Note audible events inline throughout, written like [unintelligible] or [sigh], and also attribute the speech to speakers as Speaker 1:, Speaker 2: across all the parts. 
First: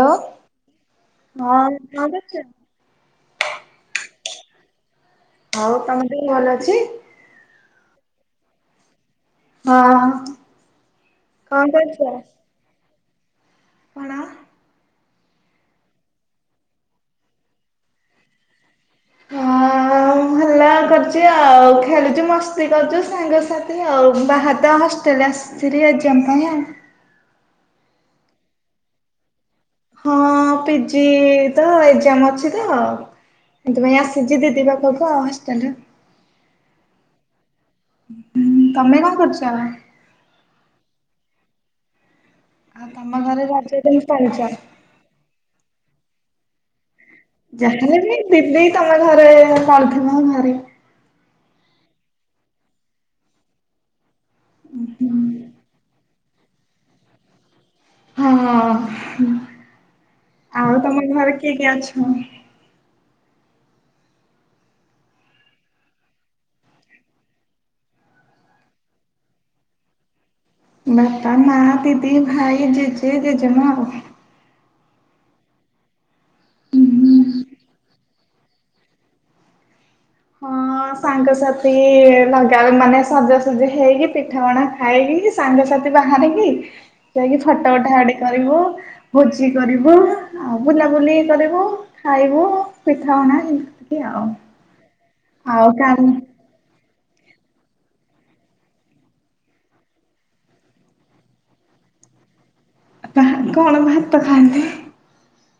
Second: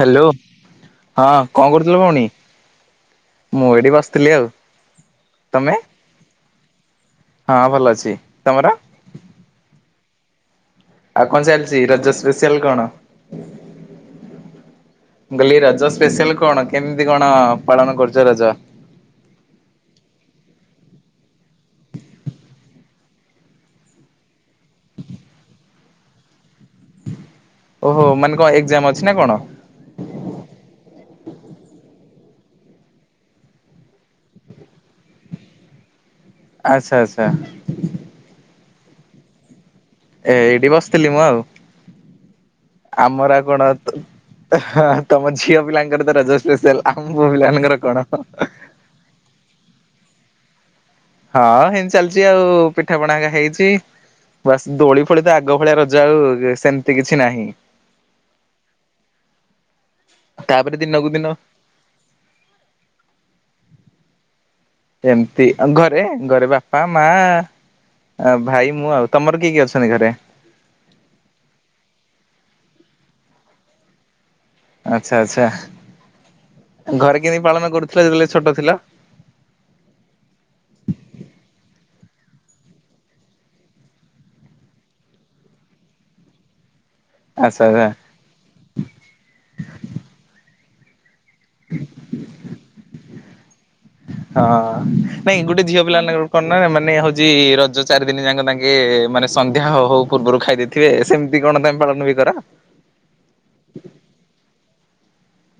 Speaker 1: Hello ହଁ କଣ କରୁଥିଲ ଭଉଣୀ? ମୁଁ ଏଇଠି ବସିଥିଲି ଆଉ ତମେ?
Speaker 2: ଆଉ ତମ ଦେହ ଭଲ ଅଛି?
Speaker 1: ହଁ ଭଲ ଅଛି ତମର?
Speaker 2: ହଁ।
Speaker 1: ଆଉ କଣ ଚାଲିଛି ରଜ ସ୍ପେସିଆଲ କଣ?
Speaker 2: କଣ?
Speaker 1: ମୁ କହିଲି ରଜ ସ୍ପେସିଆଲ କଣ କେମିତି କଣ ପାଳନ କରୁଛ ରଜ?
Speaker 2: ହଁ ହେଲା
Speaker 1: [inaudible]
Speaker 2: କରୁଛି ଆଉ ଖେଲୁଛି ମସ୍ତି କରୁଛୁ ସାଙ୍ଗସାଥି ଆଉ ବାହାରୁ ଆ ହଷ୍ଟେଲରେ ଆସି ଆସିଚି ହାରି ଏକ୍ସାମ ପାଇ ଆଉ।
Speaker 1: ଓହୋ ମାନେ କଣ ଏକ୍ଜାମ ଅଛି ନା କଣ?
Speaker 2: ହଁ ପିଜି ତ ଏକ୍ଜାମ ଅଛି ତ ସେଥିପାଇଁ ଆସିଛି ଦିଦି ପାଖକୁ ଆଉ ହଷ୍ଟେଲ।
Speaker 1: ଆଚ୍ଛା ଆଚ୍ଛା।
Speaker 2: ଉ ତମେ କଣ କରୁଛ?
Speaker 1: ଏ ଏଇଠି ବସିଥିଲି ମୁଁ ଆଉ
Speaker 2: ଆଉ ତମ
Speaker 1: ଆମର
Speaker 2: ଘରେ
Speaker 1: ଆଉ
Speaker 2: ରଜ
Speaker 1: କଣ
Speaker 2: କେମିତି ପାଳୁଛ?
Speaker 1: ହା ହା। ତମ ଝିଅ ପିଲାଙ୍କର ତ ରଜ ସ୍ପେସିଆଲ ଆମ ପୁଅ ପିଲାମାନଙ୍କର
Speaker 2: ଯାହାହେଲେ
Speaker 1: କଣ?
Speaker 2: ବି ଦିଦି ତମେ ଘରେ ପଢଥିବ ଆ ଘରେ
Speaker 1: ହଁ ହେମତି ଚାଲିଛି ଆଉ ପିଠା ପଣା ହେରିକା ହେଇଛି। ବାସ୍ ଦୋଳି ଫୋଳି ତ ଆଗ ଭଳିଆ ରଜ ଆଉ ସେମିତି କିଛି ନାହିଁ।
Speaker 2: ହଁ
Speaker 1: ତାପରେ
Speaker 2: ଆଉ ତମ
Speaker 1: ଦିନକୁ ଦିନ
Speaker 2: ଘରେ କିଏ କିଏ ଅଛନ୍ତି?
Speaker 1: ଏମିତି ଘରେ ଘରେ ବାପା ମା ଆ ଭାଇ ମୁଁ ଆଉ ତମର କିଏ କିଏ ଅଛନ୍ତି ଘରେ?
Speaker 2: ବାପା ମା ଦିଦି ଭାଇ ଜେଜେ ଜେଜେମା ଆଉ
Speaker 1: ଆଚ୍ଛା ଆଚ୍ଛା ଘରେ କେମତି ପାଳନ କରୁଥିଲ ଯେତେବେଳେ ଛୋଟ ଥିଲ? [inaudible]
Speaker 2: ମୋ ସାଙ୍ଗସାଥି ଲଗା ମାନେ ସଜାସଜି ହେଇକି ପିଠା ପଣା ଖାଇକି ସାଙ୍ଗସାଥି ବାହାରିକି
Speaker 1: [inaudible]
Speaker 2: ଯାଇକି ଫଟୋ
Speaker 1: ଆଚ୍ଛା
Speaker 2: ଉଠା ଉଠି କରିବୁ ଭୋଜି କରିବୁ ଆଉ ବୁଲାବୁଲି। କରିବୁ ଖାଇବୁ ପିଠାପଣା ଏମତି ଆଉ।
Speaker 1: ହଁ ନାଇଁ ଗୋଟେ
Speaker 2: ଆଉ
Speaker 1: ଝିଅ
Speaker 2: କାଲି
Speaker 1: ପିଲାମାନଙ୍କର କଣନା ମାନେ ହଉଛି ରଜ ଚାରି ଦିନ ଯାକ ତାଙ୍କେ ମାନେ ସନ୍ଧ୍ୟା ହଉ ହଉ ପୂର୍ବରୁ ଖାଇ ଦେଇ ଥିବେ ସେମିତି କଣ ତମେ ପାଳନ ବି କର।
Speaker 2: ବା କଣ ଭାତ ଖାଆନ୍ତି।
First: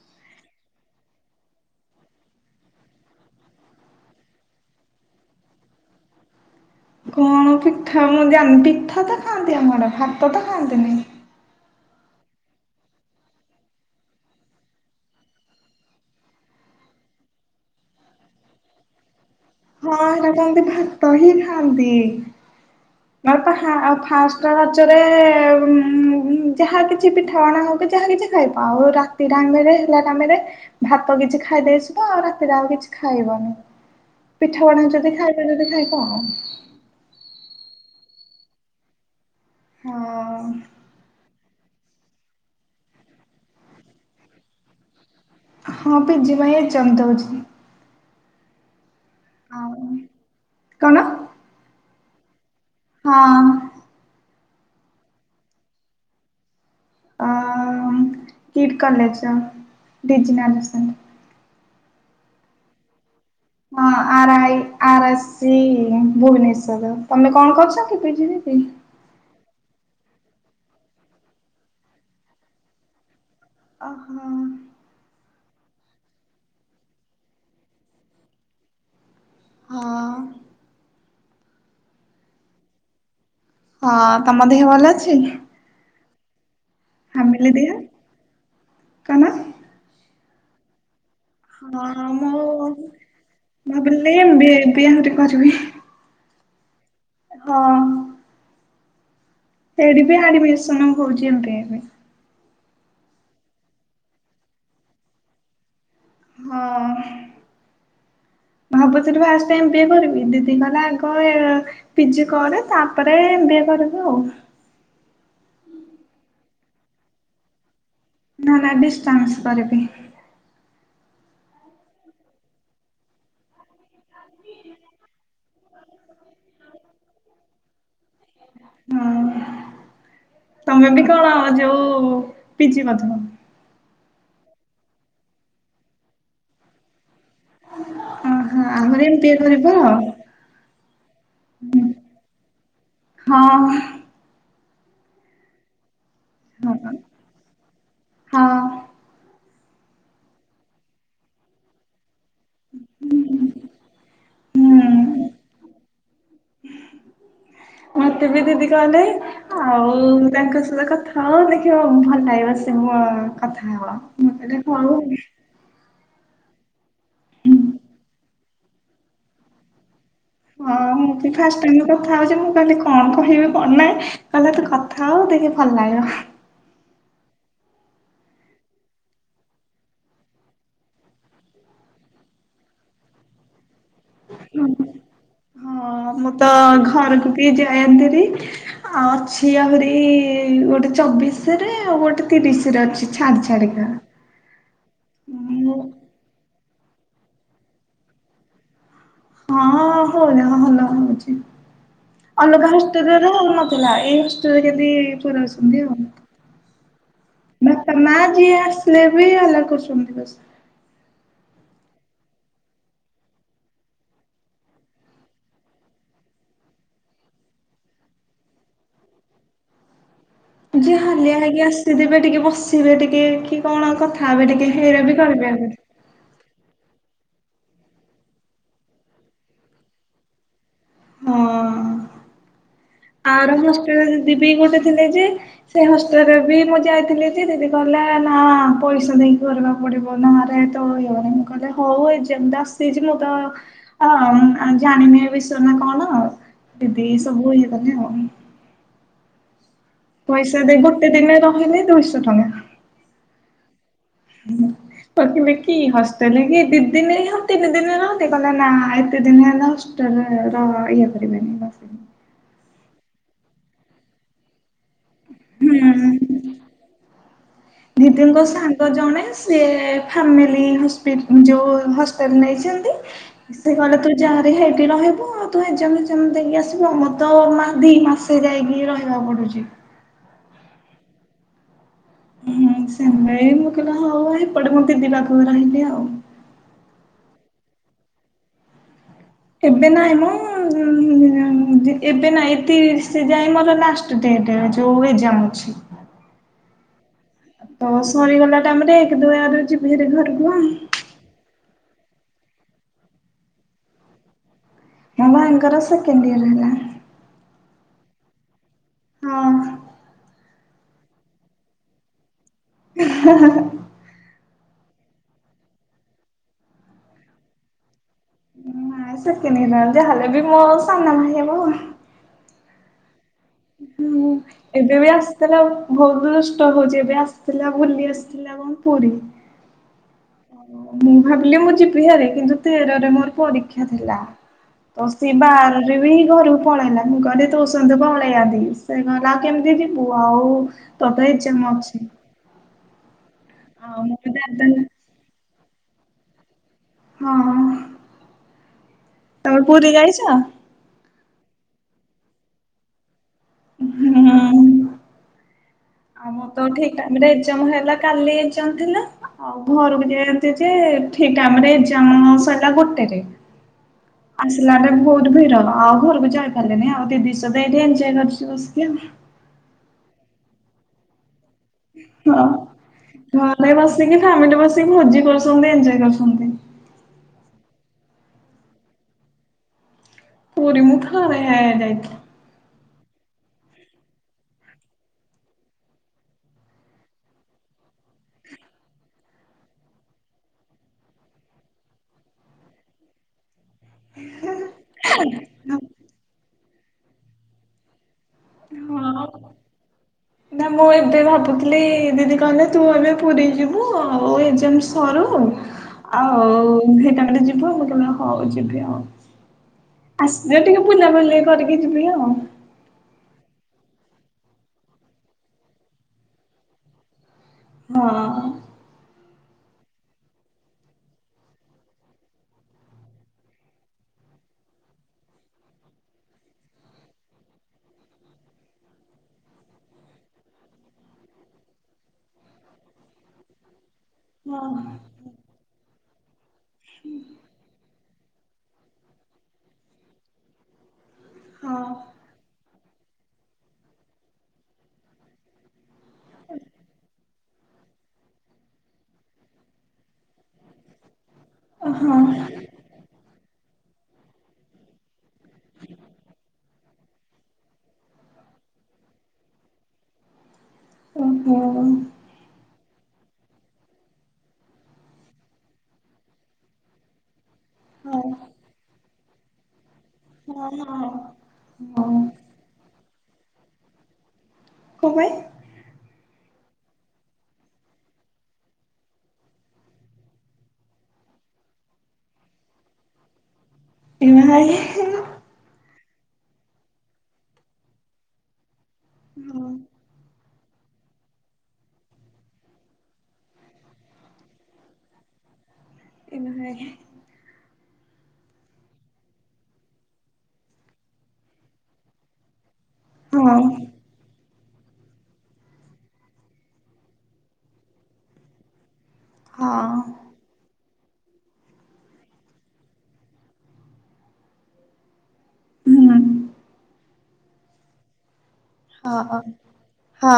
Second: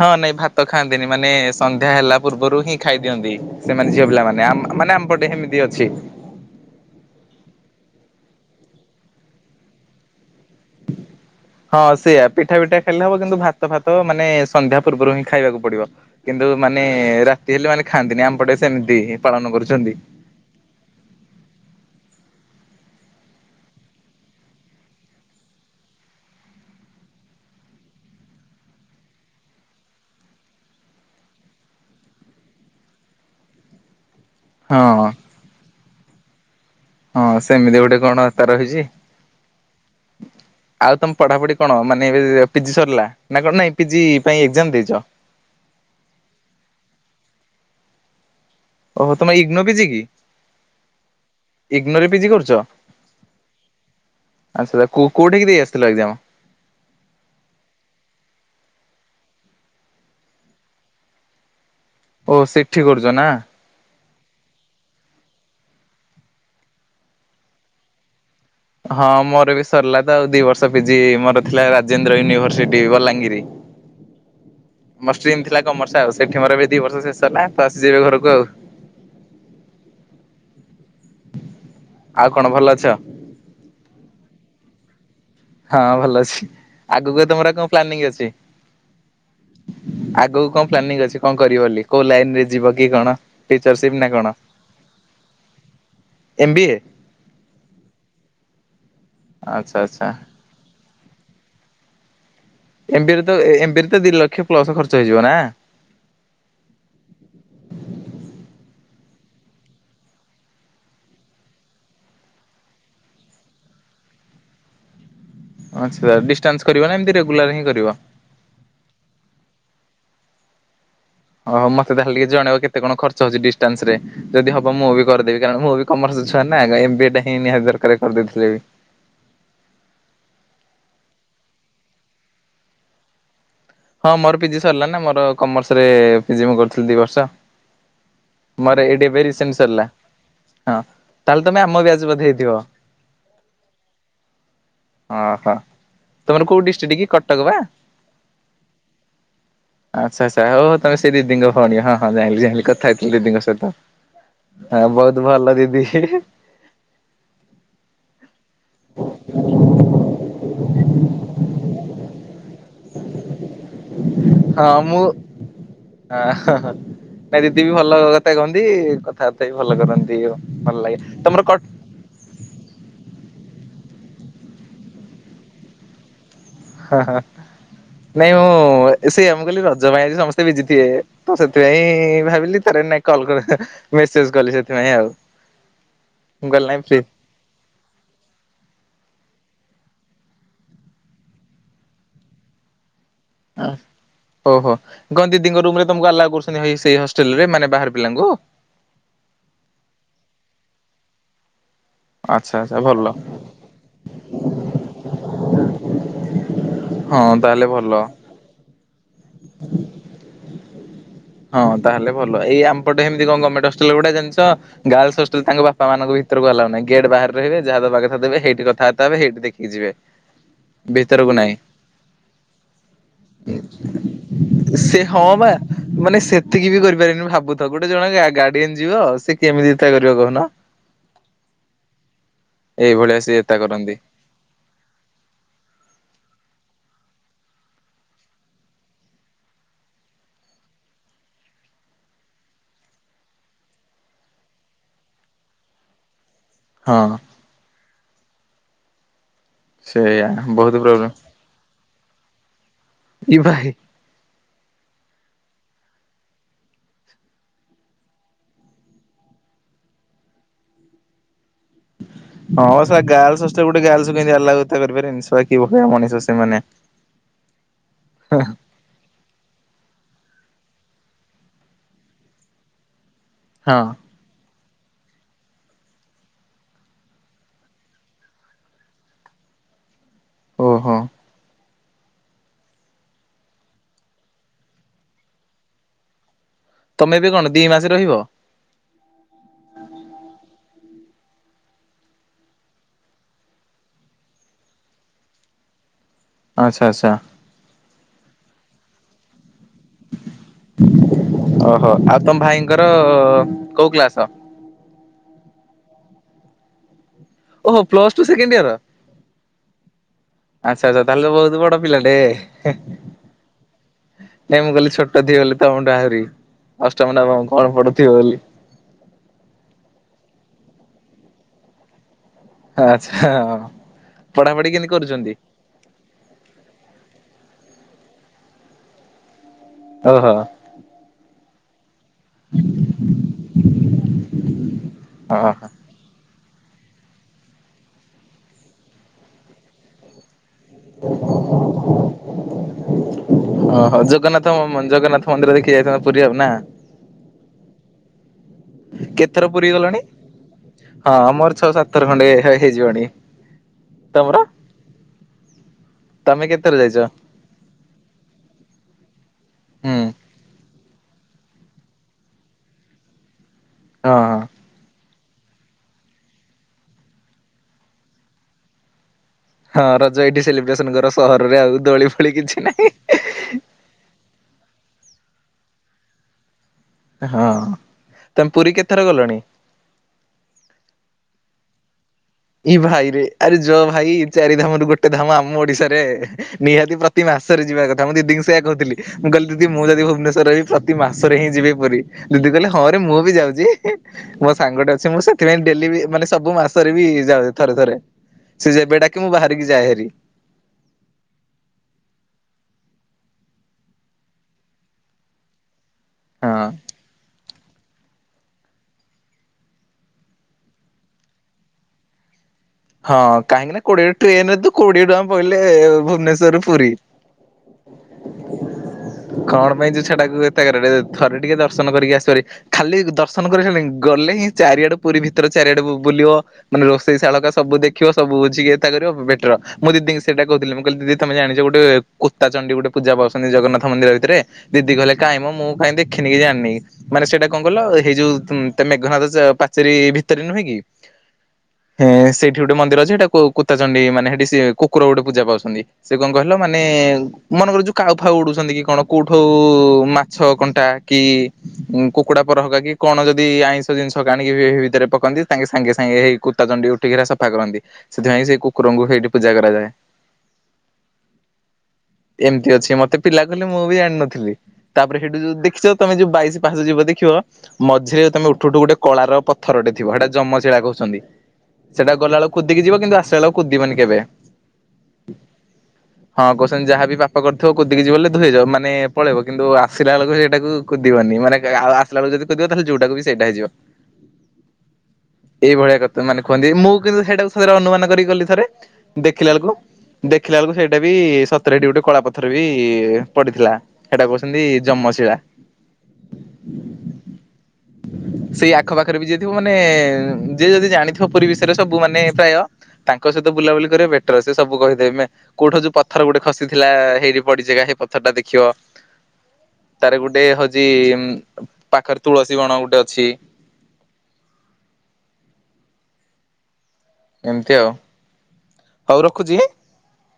Speaker 1: ହଁ ନାଇଁ ଭାତ ଖାଆନ୍ତିନି ମାନେ ସନ୍ଧ୍ୟା ହେଲା ପୂର୍ବରୁ ହିଁ ଖାଇଦିଅନ୍ତି। ସେମାନେ ଝିଅ ପିଲା ମାନେ ଆ ମାନେ ଆମପଟେ ସେମିତି ଅଛି।
Speaker 2: କଣ ପିଠା ମୁଁ ଜାଣିନି ପିଠା ତ ଖାଆନ୍ତି ଆମର ଭାତ ତ ଖାଆନ୍ତିନି।
Speaker 1: ହଁ ସେଇଆ ପିଠା ପିଠା ଖାଇଲେ ହବ କିନ୍ତୁ ଭାତ ଫାତ ମାନେ ସନ୍ଧ୍ୟା ପୂର୍ବରୁ ହିଁ ଖାଇବାକୁ ପଡିବ। କିନ୍ତୁ ମାନେ ରାତି ହେଲେ ମାନେ ଖାଆନ୍ତିନି ଆମପଟେ ସେମିତି ପାଳନ କରୁଛି।
Speaker 2: ହଁ ହେରାକ ହିନ୍ଦି ଭାତ ହିଁ ଖାଆନ୍ତି।
Speaker 1: [inaudible]
Speaker 2: ଆଉ ପାହା ଆଉ ଫାଷ୍ଟ ରଜରେ ଯାହା କିଛି ପିଠାପଣା ହଉ କି ଯାହା କିଛି ଖାଇବା ଆଉ ରାତି ଟାଇମରେ ହେଲା ଟାଇମିରେ। ଭାତ କିଛି ଖାଇଦେଇଚୁ ତ ଆଉ ରାତିରେ ଆଉ କିଛି ଖାଇବନି।
Speaker 1: ହଁ
Speaker 2: ପିଠାପଣା ଯଦି ଖାଇବେ ଯଦି ଖାଇବ ଆଉ।
Speaker 1: ହଁ ସେମିତି ଗୋଟେ କଣ ଆସ୍ତା ରହିଛି
Speaker 2: ହଁ
Speaker 1: ଆଉ ତମ ପଢାପଢି କଣ ମାନେ ଏବେ ପିଜି ସରିଲା ନା କଣ ନାଇଁ ପିଜି ପାଇଁ ଏକ୍ଜାମ ଦେଇଛ।
Speaker 2: ହଁ ପିଜି ପାଇଁ ଏକ୍ସଜାମ ଦଉଛି।
Speaker 1: ଓହୋ ତମେ ଇଗ୍ନୋ
Speaker 2: ଆଉ
Speaker 1: ପିଜି କି
Speaker 2: କଣ
Speaker 1: ଇଗ୍ନୋ ରେ ପିଜି କରୁଛ।
Speaker 2: ହଁ।
Speaker 1: ଆଚ୍ଛା କୋଉ କୋଉଠିକି ଦେଇ ଆସିଥିଲ ଏକ୍ସଜାମ।
Speaker 2: ଅ କିଟ କଲେଜ ର ଡିଜନାଲସନ
Speaker 1: ଓ ସେଠି କରୁଛ ନା।
Speaker 2: ହଁ ଆର ଆଇ ଆ ରା ସି ଭୁବନେଶ୍ଵର ତମେ କଣ କରୁଛ କି ପିଜି ବିଜି।
Speaker 1: ହଁ ମୋର ବି ସରିଲା ତ ଆଉ ଦି ବର୍ଷ ପିଜି ମୋର ଥିଲା ରାଜେନ୍ଦ୍ର ୟୁନିଭରସିଟି ବଲାଙ୍ଗୀରି।
Speaker 2: ଓହୋ।
Speaker 1: ମୋର ଷ୍ଟ୍ରିମ ଥିଲା କମର୍ସ ଆଉ ସେଠି ମର ଏବେ ଦି ବର୍ଷ ଶେଷ ହେଲା ତ ଆସିଯିବି ଘରକୁ ଆଉ।
Speaker 2: ହଁ।
Speaker 1: ଆଉ କଣ ଭଲ ଅଛ?
Speaker 2: ହଁ ତମ ଦେହ ଭଲ ଅଛି?
Speaker 1: ହଁ ଭଲ ଅଛି ଆଗକୁ ତମର
Speaker 2: ହାମିଲି
Speaker 1: କଣ
Speaker 2: ଦେହ
Speaker 1: ପ୍ଲାନିଂ ଅଛି।
Speaker 2: କଣ?
Speaker 1: ଆଗକୁ କଣ ପ୍ଲାନିଂ ଅଛି? କଣ କରିବ ବୋଲି
Speaker 2: ହଁ
Speaker 1: କୋଉ
Speaker 2: ମୁଁ
Speaker 1: ଲାଇନରେ ଯିବ କି କଣ ଟିଚରସିପ୍ ନା
Speaker 2: ଭାବିଲି ଏମ
Speaker 1: କଣ?
Speaker 2: ବି ଏ ବି ଆହୁରି କରିବି।
Speaker 1: M B A.
Speaker 2: ହଁ।
Speaker 1: ଆଚ୍ଛା
Speaker 2: ଏଠି
Speaker 1: ଆଚ୍ଛା।
Speaker 2: ବି ହାଡି ଭିଷଣ କରୁଚନ୍ତି ଏମି
Speaker 1: ଏମିବିଏ ରେ ତ ଏମିବିଏ ରେ ତ ଦି ଲକ୍ଷ ପ୍ଲସ ଖର୍ଚ୍ଚ ହେଇଯିବ ନା।
Speaker 2: ହଁ। ଭାବୁଥିଲୁ ଫାଷ୍ଟଟା ଏମବିଏ କରିବି ଦିଦି କହିଲା ଆଗ ଏ ପିଜି କରେ ତାପରେ ଏମବିଏ କରିବୁ ଆଉ।
Speaker 1: ଆଛା ଡିଷ୍ଟାନ୍ସ କରିବ ନା ଏମିତି ରେଗୁଲାର ହିଁ କରିବ?
Speaker 2: ନା ନା ଡିଷ୍ଟାନ୍ସ କରିବି।
Speaker 1: ଓହୋ ମତେ ତାହେଲେ ଟିକେ ଜଣେଇବ କେତେ କଣ ଖର୍ଚ୍ଚ ହଉଛି ଡିଷ୍ଟାନ୍ସରେ। ଯଦି ହବ ମୁଁ ବି କରିଦେବି କାରଣ ମୁଁ ବି କମର୍ସ ଛୁଆ ନା ଆଗ ଏମ୍ ବିଏ ଟା ହିଁ ନିହାତି ଦରକାର କରିଦେଇ ଥି
Speaker 2: ହଁ ତମେ ବି କଣ ଯୋଉ ପିଜି ବଧେ।
Speaker 1: ହଁ ମୋର ପିଜି ସରିଲା ନା ମୋର କମର୍ସ ରେ ପିଜି ମୁଁ କରୁଥିଲି ଦି ବର୍ଷ।
Speaker 2: ଓହୋ
Speaker 1: ମୋର
Speaker 2: ଆମର
Speaker 1: ଏଇ
Speaker 2: ଏମ ବି
Speaker 1: ଡିବେରି
Speaker 2: ଏ
Speaker 1: ରିସେଣ୍ଟ
Speaker 2: କରିବ
Speaker 1: ସରିଲା। ହଁ ତାହେଲେ ତମେ ଆମ ବ୍ୟାଚ ବୋଧେ ହେଇଥିବ?
Speaker 2: ହଁ।
Speaker 1: ଓହୋ ତମର କୋଉ
Speaker 2: ହଁ
Speaker 1: ଡିଷ୍ଟିକି କଟକ ବା?
Speaker 2: ହଁ।
Speaker 1: ଆଚ୍ଛା ଆଚ୍ଛା ହୋଉ ତମେ ସେଇ ଦିଦିଙ୍କ ଭଣୀ ହଁ ହଁ ଜାଣିଲି ଜାଣିଲି କଥା ହେଇଥିଲଲି ଦିଦିଙ୍କ ସହିତ। ହଁ ବହୁତ ଭଲ ଦିଦି।
Speaker 2: ମତେ ବି ଦିଦି କହିଲେ ଆଉ ତାଙ୍କ ସହିତ କଥା ହୁଅ ଦେଖିବ ଭଲ ଲାଗିବ ସେ ମୋ କଥା ହୁଅ।
Speaker 1: ହଁ ମୁଁ ନାଇ ଦିଦି ବି ଭଲ କଥା କତା କୁହନ୍ତି କଥାବାର୍ତ୍ତା ବି ଭଲ କରନ୍ତି ଆଉ।
Speaker 2: ହଁ ମୁଁ ଫାଷ୍ଟ ଟାଇମ୍ କର କଥା ହୋଉଛି ମୁଁ କହିଲି କଣ କହିବି କଣ ନାହିଁ କହିଲେ ତତେ କଥା ହୋ ଦେଖେ ଭଲ ଲାଗିବ।
Speaker 1: ନାଇଁ ମୁଁ ସେଇଆ ମୁଁ କହିଲି ରଜ ପାଇଁ ଆଜି ସମସ୍ତେ ବିଜିଥିବେ। ତ ସେଥିପାଇଁ ଭାବିଲି ତାର ନାଇଁ କଲ୍ ମେସେଜ କଲି ସେଥିପାଇଁ ଆଉ।
Speaker 2: ହଁ ମୁଁ ତ
Speaker 1: କହିଲି ନାଇଁ ଫ୍ରି
Speaker 2: ଘରକୁ ବି ଯାଆନ୍ତିନି। ଆଉ ଅଛି ଆହୁରି ଗୋଟେ ଚବିଶ ରେ ଆଉ ଗୋଟେ ତିରିଶ ରେ ଅଛି। ଛାଡ଼ି ଛାଡ଼ି କା।
Speaker 1: ଓହୋ କଣ ଦିଦି ଙ୍କ ରୁମ୍ ଆଲାଓ କରୁଛନ୍ତି ସେଇ ହଷ୍ଟେଲ ରେ ମାନେ ବାହାର ପିଲାଙ୍କୁ।
Speaker 2: ହଁ [unintelligible] ଭଲ ହାବଛି
Speaker 1: ଆଚ୍ଛା
Speaker 2: ଅଲଗା
Speaker 1: ଆଚ୍ଛା ଭଲ
Speaker 2: ହଷ୍ଟେଲ୍ ରେ ଥିଲା ଏଇ ହଷ୍ଟେଲ୍ ରେ କେମିତି ପୁରଉଛନ୍ତି ଆଉ।
Speaker 1: ହଁ ତାହେଲେ
Speaker 2: ବାପା
Speaker 1: ଭଲ।
Speaker 2: ମା ଯିଏ ଆସିଲେ ବି ଅଲଗା କରୁଛନ୍ତି ବସ।
Speaker 1: ହଁ ତାହେଲେ ଭଲ ଏଇ ଆମପଟେ ସେମିତି କଣ ଗମେଣ୍ଟ ହଷ୍ଟେଲ୍ ଗୁଡା ଜାଣିଛ? ଗାର୍ଲସ ହଷ୍ଟେଲ ତାଙ୍କ ବାପାମାନଙ୍କ ଭିତରକୁ ଆଲାୱ ନାହିଁ ଗେଟ୍ ବାହାରେ ରହିବେ ଯାହାଦେବା କଥା ଦେବେ ହେଇଟି କଥାବାର୍ତା ହେବେ ହେଇଟି ଦେଖିକି ଯିବେ।
Speaker 2: ଯେ
Speaker 1: ଭିତରକୁ
Speaker 2: ହାଲିଆ
Speaker 1: ନାହିଁ।
Speaker 2: ହେଇକି ଆସିଥିବେ ଟିକେ ବସିବେ ଟିକେ କି କଣ କଥା ହେବେ ଟିକେ
Speaker 1: ସେ
Speaker 2: ହେରା ବି
Speaker 1: ହଁ ବା
Speaker 2: କରିବେନି।
Speaker 1: ମାନେ ସେତିକି ବି କରିପାରିବନି ଭାବୁଥା ଗୋଟେ ଜଣେ ଗାର୍ଡିଆନ ଯିବ ସେ କେମିତି ଚିନ୍ତା କରିବ କହୁନ?
Speaker 2: ହଁ
Speaker 1: ଏଇଭଳିଆ ସିଏ ଏତା
Speaker 2: ଆର
Speaker 1: କରନ୍ତି
Speaker 2: ହଷ୍ଟେଲ୍ ରେ ଦିବି ଗୋଟେ ଥିଲେ ଯେ ସେଇ ହଷ୍ଟେଲରେ ବି ମୁଁ ଯାଇଥିଲି ଯେ ଦିଦି କହିଲା ନା ପଇସା ଦେଇକି କରିବା। ପଡିବ ନହେଲେ ତ ଇଅରିଂ କଲେ ହଉ ଏ ଯେନ୍ତା ଆସିଛି ମୁଁ ତ ହଁ ଜାଣିନି ଏ ବିଷୟରେ ନା କଣ ଦିଦି
Speaker 1: ହଁ
Speaker 2: ସବୁ ଇଏକଲେ ଆଉ।
Speaker 1: ସେଇଆ
Speaker 2: ପଇସା
Speaker 1: ବହୁତ
Speaker 2: ଦେଇ
Speaker 1: ପ୍ରୋବ୍ଲେମ
Speaker 2: ଗୋଟେ ଦିନ ରହିଲେ ଦୁଇଶହ ଟଙ୍କା।
Speaker 1: ଏ ଭାଇ।
Speaker 2: କହିଲେ କି ହଷ୍ଟେଲରେ କିଏ ଦି ଦିନି ରହନ୍ତି ତିନି ଦିନି ରହନ୍ତି କହିଲେ ନା ଏତେ ଦିନ ହେଲା ହଷ୍ଟେଲରେ ର ଇଏ କରିବେନି।
Speaker 1: ହଁ ସଳା ଗାଲସ୍ ହଷ୍ଟେଲରେ ଗୋଟେ ଗାଲସ୍ ଆଲାୱ କେମିତି ଏତେ କରିପାରିବେନି। କି
Speaker 2: ହୁଁ
Speaker 1: ଭଳିଆ ମଣିଷ ସେମାନେ।
Speaker 2: ତ ଜଣେ ସିଏ ଫାମିଲି ହସ୍ପିଟା ଯୋଉ ହଷ୍ଟେଲ୍ ନେଇଛନ୍ତି। ସେ
Speaker 1: ହଁ
Speaker 2: କହିଲେ ତୁ ଯାହାରି ହେଠି ରହିବୁ ଆଉ ତୁ ଏକ୍ଜାମ ଫେକ୍ସଜମ ଦେଇକି ଆସିବୁ ଆଉ ମୋର ତ ମା ଦି ମାସ ସେ ଯାଇକି ରହିବାକୁ ପଡୁଛି।
Speaker 1: ଓହୋ।
Speaker 2: ହୁଁ ସେଇତି ପାଇଁ ମୁଁ କହିଲି ହୋଉ ଭାଇ କୁଆଡେ ଗୋଟେ ଯିବା ଆଉ।
Speaker 1: ତମେ ଏବେ କଣ ଦି ମାସ ରହିବ?
Speaker 2: ଏବେ ନାଇଁ ମ ଏବେ ନାଇଟ ସେ ଯାଏ ମୋର ଲାଷ୍ଟ ଡେଟ୍ ଯୋଉ ଏଜାମ୍ ଅଛି।
Speaker 1: ଆଚ୍ଛା ଆଚ୍ଛା।
Speaker 2: ତ ସରିଗଲା ଟାଇମ୍ ରେ ଏକ ଦୁଇ ଆଡେ ଯିବିହାରି ଘରକୁ ଆଉ।
Speaker 1: ଓହୋ ଆଉ ତମ ଭାଇଙ୍କର କୋଉ କ୍ଳାସ?
Speaker 2: ମୋ ଭାଇଙ୍କର ସେକେଣ୍ଡିୟର ହେଲାଣି।
Speaker 1: ଓହୋ ପ୍ଲ ଟୁ ସେକେଣ୍ଡ ଇୟର?
Speaker 2: ହଁ ମ।
Speaker 1: ଆଚ୍ଛା ଆଚ୍ଛା ତାହେଲେ ତ ବହୁତ ବଡ ପିଲା ଟେ।
Speaker 2: ହେଁ ହେଁ।।
Speaker 1: ନାଇଁ ମୁଁ କହିଲି ଛୋଟ ଥିବ ବୋଲି ତମଠୁ ଆହୁରି ଅଷ୍ଟମ ନବମ କଣ ପଢୁଥିବ ବୋଲି?
Speaker 2: ନା ସେକେଣ୍ଡିୟର ହେଲେ ବି ମୋ ସାନ ଭାଇ ହେବ।
Speaker 1: ଆଚ୍ଛା।
Speaker 2: ହୁଁ
Speaker 1: ପଢାପଢି କେମିତି
Speaker 2: ଏବେ ବି
Speaker 1: କରୁଛନ୍ତି?
Speaker 2: ଆସିଥିଲା ଉ ବହୁତ ଦୃଷ୍ଟ ହଉଛି ଏବେ ଆସିଥିଲା ବୁଲି ଆସିଥିଲା କଣ ପୁରୀ।
Speaker 1: ଓହୋ।
Speaker 2: ମୁଁ ଭାବିଲି ମୁଁ ଯିବି ହାରୀ କିନ୍ତୁ ତେରରେ ମୋର ପରୀକ୍ଷା ଥିଲା ତ ସେ
Speaker 1: ଓହୋ
Speaker 2: ବାର ବାରରେ ବି ଘରକୁ ପଳେଇଲା ମୁଁ କହିଲି ତୋ ସହିତ ପଳେଇ ଆନ୍ତି ସେ କହିଲା କେମିତି ଯିବୁ ଆଉ ତଥାପି ଚେମ ଅଛି।
Speaker 1: ଓହୋ
Speaker 2: ଆଉ ମୁଁ
Speaker 1: ଜଗନ୍ନାଥ
Speaker 2: ଦେବିନି
Speaker 1: ଜଗନ୍ନାଥ ମନ୍ଦିରରେ ଦେଖି ଜାଇଥାନ୍ତ ପୁରୀ ଆଉ ନା।
Speaker 2: ହଁ ହଁ
Speaker 1: କେତେଥର
Speaker 2: ତମେ ପୁରୀ
Speaker 1: ଗଲଣି?
Speaker 2: ଯାଇଛ?
Speaker 1: ହଁ ମୋର ଛଅ ସାତଥର ଖଣ୍ଡେ ହେଇଯିବଣି ତମର?
Speaker 2: ହୁଁ ଆଉ
Speaker 1: ତମେ
Speaker 2: ମୋର ତ
Speaker 1: କେତେଥର
Speaker 2: ଠିକ୍
Speaker 1: ଯାଇଛ?
Speaker 2: ଟାଇମରେ ଏକଜାମ ହେଲା କାଲି ଏକଜାମ ଥିଲା ଆଉ
Speaker 1: ହୁଁ
Speaker 2: ଘରକୁ ଯିବା ପାଇଁ ଥାନ୍ତି ଯେ ଠିକ୍ ଟାଇମ୍ ରେ ଏକଜାମ୍ ସରିଲା ଗୋଟେରେ।
Speaker 1: ହଁ ହଁ।
Speaker 2: ଆସିଲାବେଳେ ବହୁତ ଭିଡ ଆହୁରି ଯାଇପାରିଲିନି ଆଉ ଦିଦି ସହିତ ଏଠି ଏଜୟ କରୁଚି ବସିକି ଆଉ।
Speaker 1: ହଁ ରଜ ଏଇଠି ସେଲିବ୍ରେସନ କର ସହରରେ ଆଉ ଦୋଳି ଫୋଳି
Speaker 2: ହଁ
Speaker 1: କିଛି ନାହିଁ।
Speaker 2: ଘରେ ବସିକି ଫ୍ୟାମିଲି ବସିକି ଭୋଜି କରୁଚନ୍ତି ଏନଜୟ କରୁଛନ୍ତି।
Speaker 1: ହଁ ତମେ ପୁରୀ କେତଥର ଗଲଣି?
Speaker 2: ପୁରୀ ମୁଁ ଥରେ ହେଁ ଯାଇଥିଲି।
Speaker 1: ଏ ଭାଇ ରେ ଆରେ ଯୋଉ ଭାଇ ଚାରି ଧାମ ର ଗୋଟେ ଧାମ ଆମ ଓଡିଶାରେ ନିହାତି ପ୍ରତି ମାସରେ ଯିବା କଥା ମୁଁ ଦିଦିଙ୍କୁ ସେୟା କଥିଲି। ମୁଁ କହିଲି ଦିଦି ମୁଁ ଯଦି ଭୁନେଶ୍ବରରେ ରହିଁବି ପ୍ରତି ମାସରେ ହିଁ ଯିବି ପୁରୀ ଦିଦି କହିଲେ ହଁ ରେ ମୁଁ ବି ଯାଉଛି। ମୋ ସାଙ୍ଗଟେ ଅଛି ମୁଁ ସେଥିପାଇଁ ଡେଲି ବି ମାନେ ସବୁ ମାସରେ ବି ଯାଉଛି ଥରେ ଥରେ। ସେ ଯେବେ
Speaker 2: ହଁ।
Speaker 1: ଡାକିବ ମୁଁ ବାହାରିକି ଯାଏ ହାରି।
Speaker 2: ନା ମୁଁ ଏବେ ଭାବୁଥିଲି ଦିଦି କହିଲେ ତୁ ଏବେ ପୁରୀ ଯିବୁ ଆଉ ଏଜାମ ସରୁ ଆଉ
Speaker 1: ହଁ।
Speaker 2: ହେଟାମିରେ ଯିବୁ ମୁଁ କହିଲି ହଉ ଯିବି ଆଉ। ଆସିଲେ ଟିକେ ପୁଲା ବୁଲି କରିକି ଯିବି ଆଉ।
Speaker 1: ହଁ କାହିଁକି ନା କୋଡିଏ ଟ୍ରେନରେ ତ କୋଡିଏ ଟଙ୍କା ପହିଲେ ଭୁନେଶ୍ବରରୁ ପୁରୀ।
Speaker 2: ହଁ।
Speaker 1: କଣ ପାଇଁ ଯୋଉ ଛଟାକୁ ଏତ ଥରେ ଟିକେ ଦର୍ଶନ କରିକି ଆସିିବା ହାରି। ଖାଲି ଦର୍ଶନ କରିାସରିଲିଣି ଗଲେ ହିଁ ଚାରିଆଡେ ପୁରୀ ଭିତରେ ଚାରିଆଡେ ବୁଲିବ ମାନେ ରୋଷେଇ ଶାଳ ସବୁ ଦେଖିବ ସବୁଝିକିଏତା କରିବ ବେଟର ମୁଁ ଦିଦି ସେଟା କହୁଥିଲି ମୁଁ କହିଲି ଦିଦି ତମେ ଜାଣିଚ ଗୋଟେ କୋତା ଚଣ୍ଡୀ ଗୋଟେ ପୂଜା ପାଉଛନ୍ତି ଜଗନ୍ନାଥ ମନ୍ଦିର ଭିତରେ
Speaker 2: ହଁ
Speaker 1: ଦିଦି କିହୀଲେ କାଇହିଁମ ମୁଁ କାହିଁ ଦେଖିନି ଜାଣିନି। ମାନେ ସେଇଟା କଣ କଲ ଏଇ ଯୋଉ ମେଘନାଥ ପାଚେରୀ ଭିତରେ ନୁହେଁ କି?
Speaker 2: ହଁ।
Speaker 1: ସେଠି ଗୋଟେ ମନ୍ଦିର ଅଛି ସେଇଟାକୁ କୁତାଚଣ୍ଡୀ ମାନେ ସେଠି ସେ କୁକୁର ଗୋଟେ ପୂଜା ପାଉଛନ୍ତି। ସେ କଣ କହିଲ ମାନେ ମନେକର ଯୋଉ କାଉ ଫାଉ ଉଡୁଚନ୍ତି କି କଣ କୋଉଠଉ ଛଅ କଣ୍ଟା କି
Speaker 2: ହଁ
Speaker 1: କୁକୁଡା ପର ହଗ କି କଣ ଯଦି ଆଇଁଷ ଜିନିଷ କାଣିକି ଭିତରେ ପକନ୍ତି ତାଙ୍କେ ସାଙ୍ଗେ ସାଙ୍ଗେ ହେଇ କୁତାଚଣ୍ଡି ଉଠିକିରା ସବ ସଫା କରନ୍ତି ସେଥିପାଇଁ ସେଇ କୁକୁରଙ୍କୁ ସେଇଠି ପୂଜା କରାଯାଏ।
Speaker 2: ଓହୋ।
Speaker 1: ଏମିତି ଅଛି ମତେ ପିଲା କହିଲେ ମୁଁ ବି ଆଣିନଥିଲି। ତାପରେ ସେଠୁ ଯଉ ଦେଖିଚ ତମେ ଯୋଉ ବାଇଶି ପାହାଚ ଯିବ ଦେଖିବ।
Speaker 2: ହଁ
Speaker 1: ମଝିରେ
Speaker 2: ହଁ।
Speaker 1: ତମେ ଉଠୁ ଉଠୁ ଗୋଟେ କଳାର ପଥରଟେ ଥିବ ହେ଼ଏଇଟା
Speaker 2: ହଁ
Speaker 1: ଜମଶିଳାା କହୁଛନ୍ତି। ସେଟା
Speaker 2: ହଁ
Speaker 1: ଗଲାବେଳେ କୁଦିକି ଯିବ କିନ୍ତୁ ଆସିଲା ବେଳେ କୁୁଦିବନି କେବେ?
Speaker 2: କଣ ପାଇଁ?
Speaker 1: ହଁ କହୁଛନ୍ତି ଯାହା ବି ପାପ କରିଥିବ କୁଦିକି ଯିବଲେ ପଳେଇବ ମାନେ କିନ୍ତୁ ଆସିଲା ବେଳକୁ ସେଇଟାକୁ କୁଦିବନି ମାନେ ଆସିଲା ବେଳେ ଯଦି କୁଦିବ ତାହେଲେ ଯୋଉଟାକୁ ବି ସେଇଟା ହେଇଯିବ।
Speaker 2: ଏମା ହେ
Speaker 1: ଏଇଭଳିଆ କଥା ମାନେ କୁହନ୍ତି ମୁଁ କିନ୍ତୁ ସେଇଟାକୁ ଥରେ ଅନୁମାନ କରିକି ଗଲି ଥରେ ଦେଖିଲା
Speaker 2: ହଁ
Speaker 1: ବେଳକୁ ଦେଖିଲା ବେଳକୁ ସେଇଟା ବି ସତରେ ବି ଗୋଟେ କଳା ପଥର ବି ପଡିଥିଲା। ସେଟା କହୁଛନ୍ତି ଯମଶିଳା।
Speaker 2: ଏମାହାଇ
Speaker 1: ସେଇ ଆଖପାଖରେ ବି ଯିଏଥିବ ମାନେ ଯିଏ ଯଦି ଜାଣିଥିବ? ଛୋପୁରୀ ବିଷୟରେ ସବୁ ମାନେ ପ୍ରାୟ ତାଙ୍କ ସହିତ
Speaker 2: ହଁ
Speaker 1: ବୁଲାବୁଲି କରିବା ବେଟର ସେ ସବୁ କହିଦେବେ ସ କୋଉଠୁ ଯୋଉ ପଥର ଗୋଟେ ଖସିଥିଲା ହେଇରି ପଡିଛିା ସେଇ ପଥରଟା ଦେଖିବ?
Speaker 2: ହଁ
Speaker 1: ତାର ଗୋଟେ ହଉଛି ଉ ପାଖରେ ତୁଳସୀ ବଣ ଗୋଟେ ଅଛି।
Speaker 2: ହୁଁ
Speaker 1: ଏମିତି ଆଉ
Speaker 2: ହଁ
Speaker 1: ହଉ
Speaker 2: ହ
Speaker 1: ରଖୁଛି।
Speaker 2: ହଁ।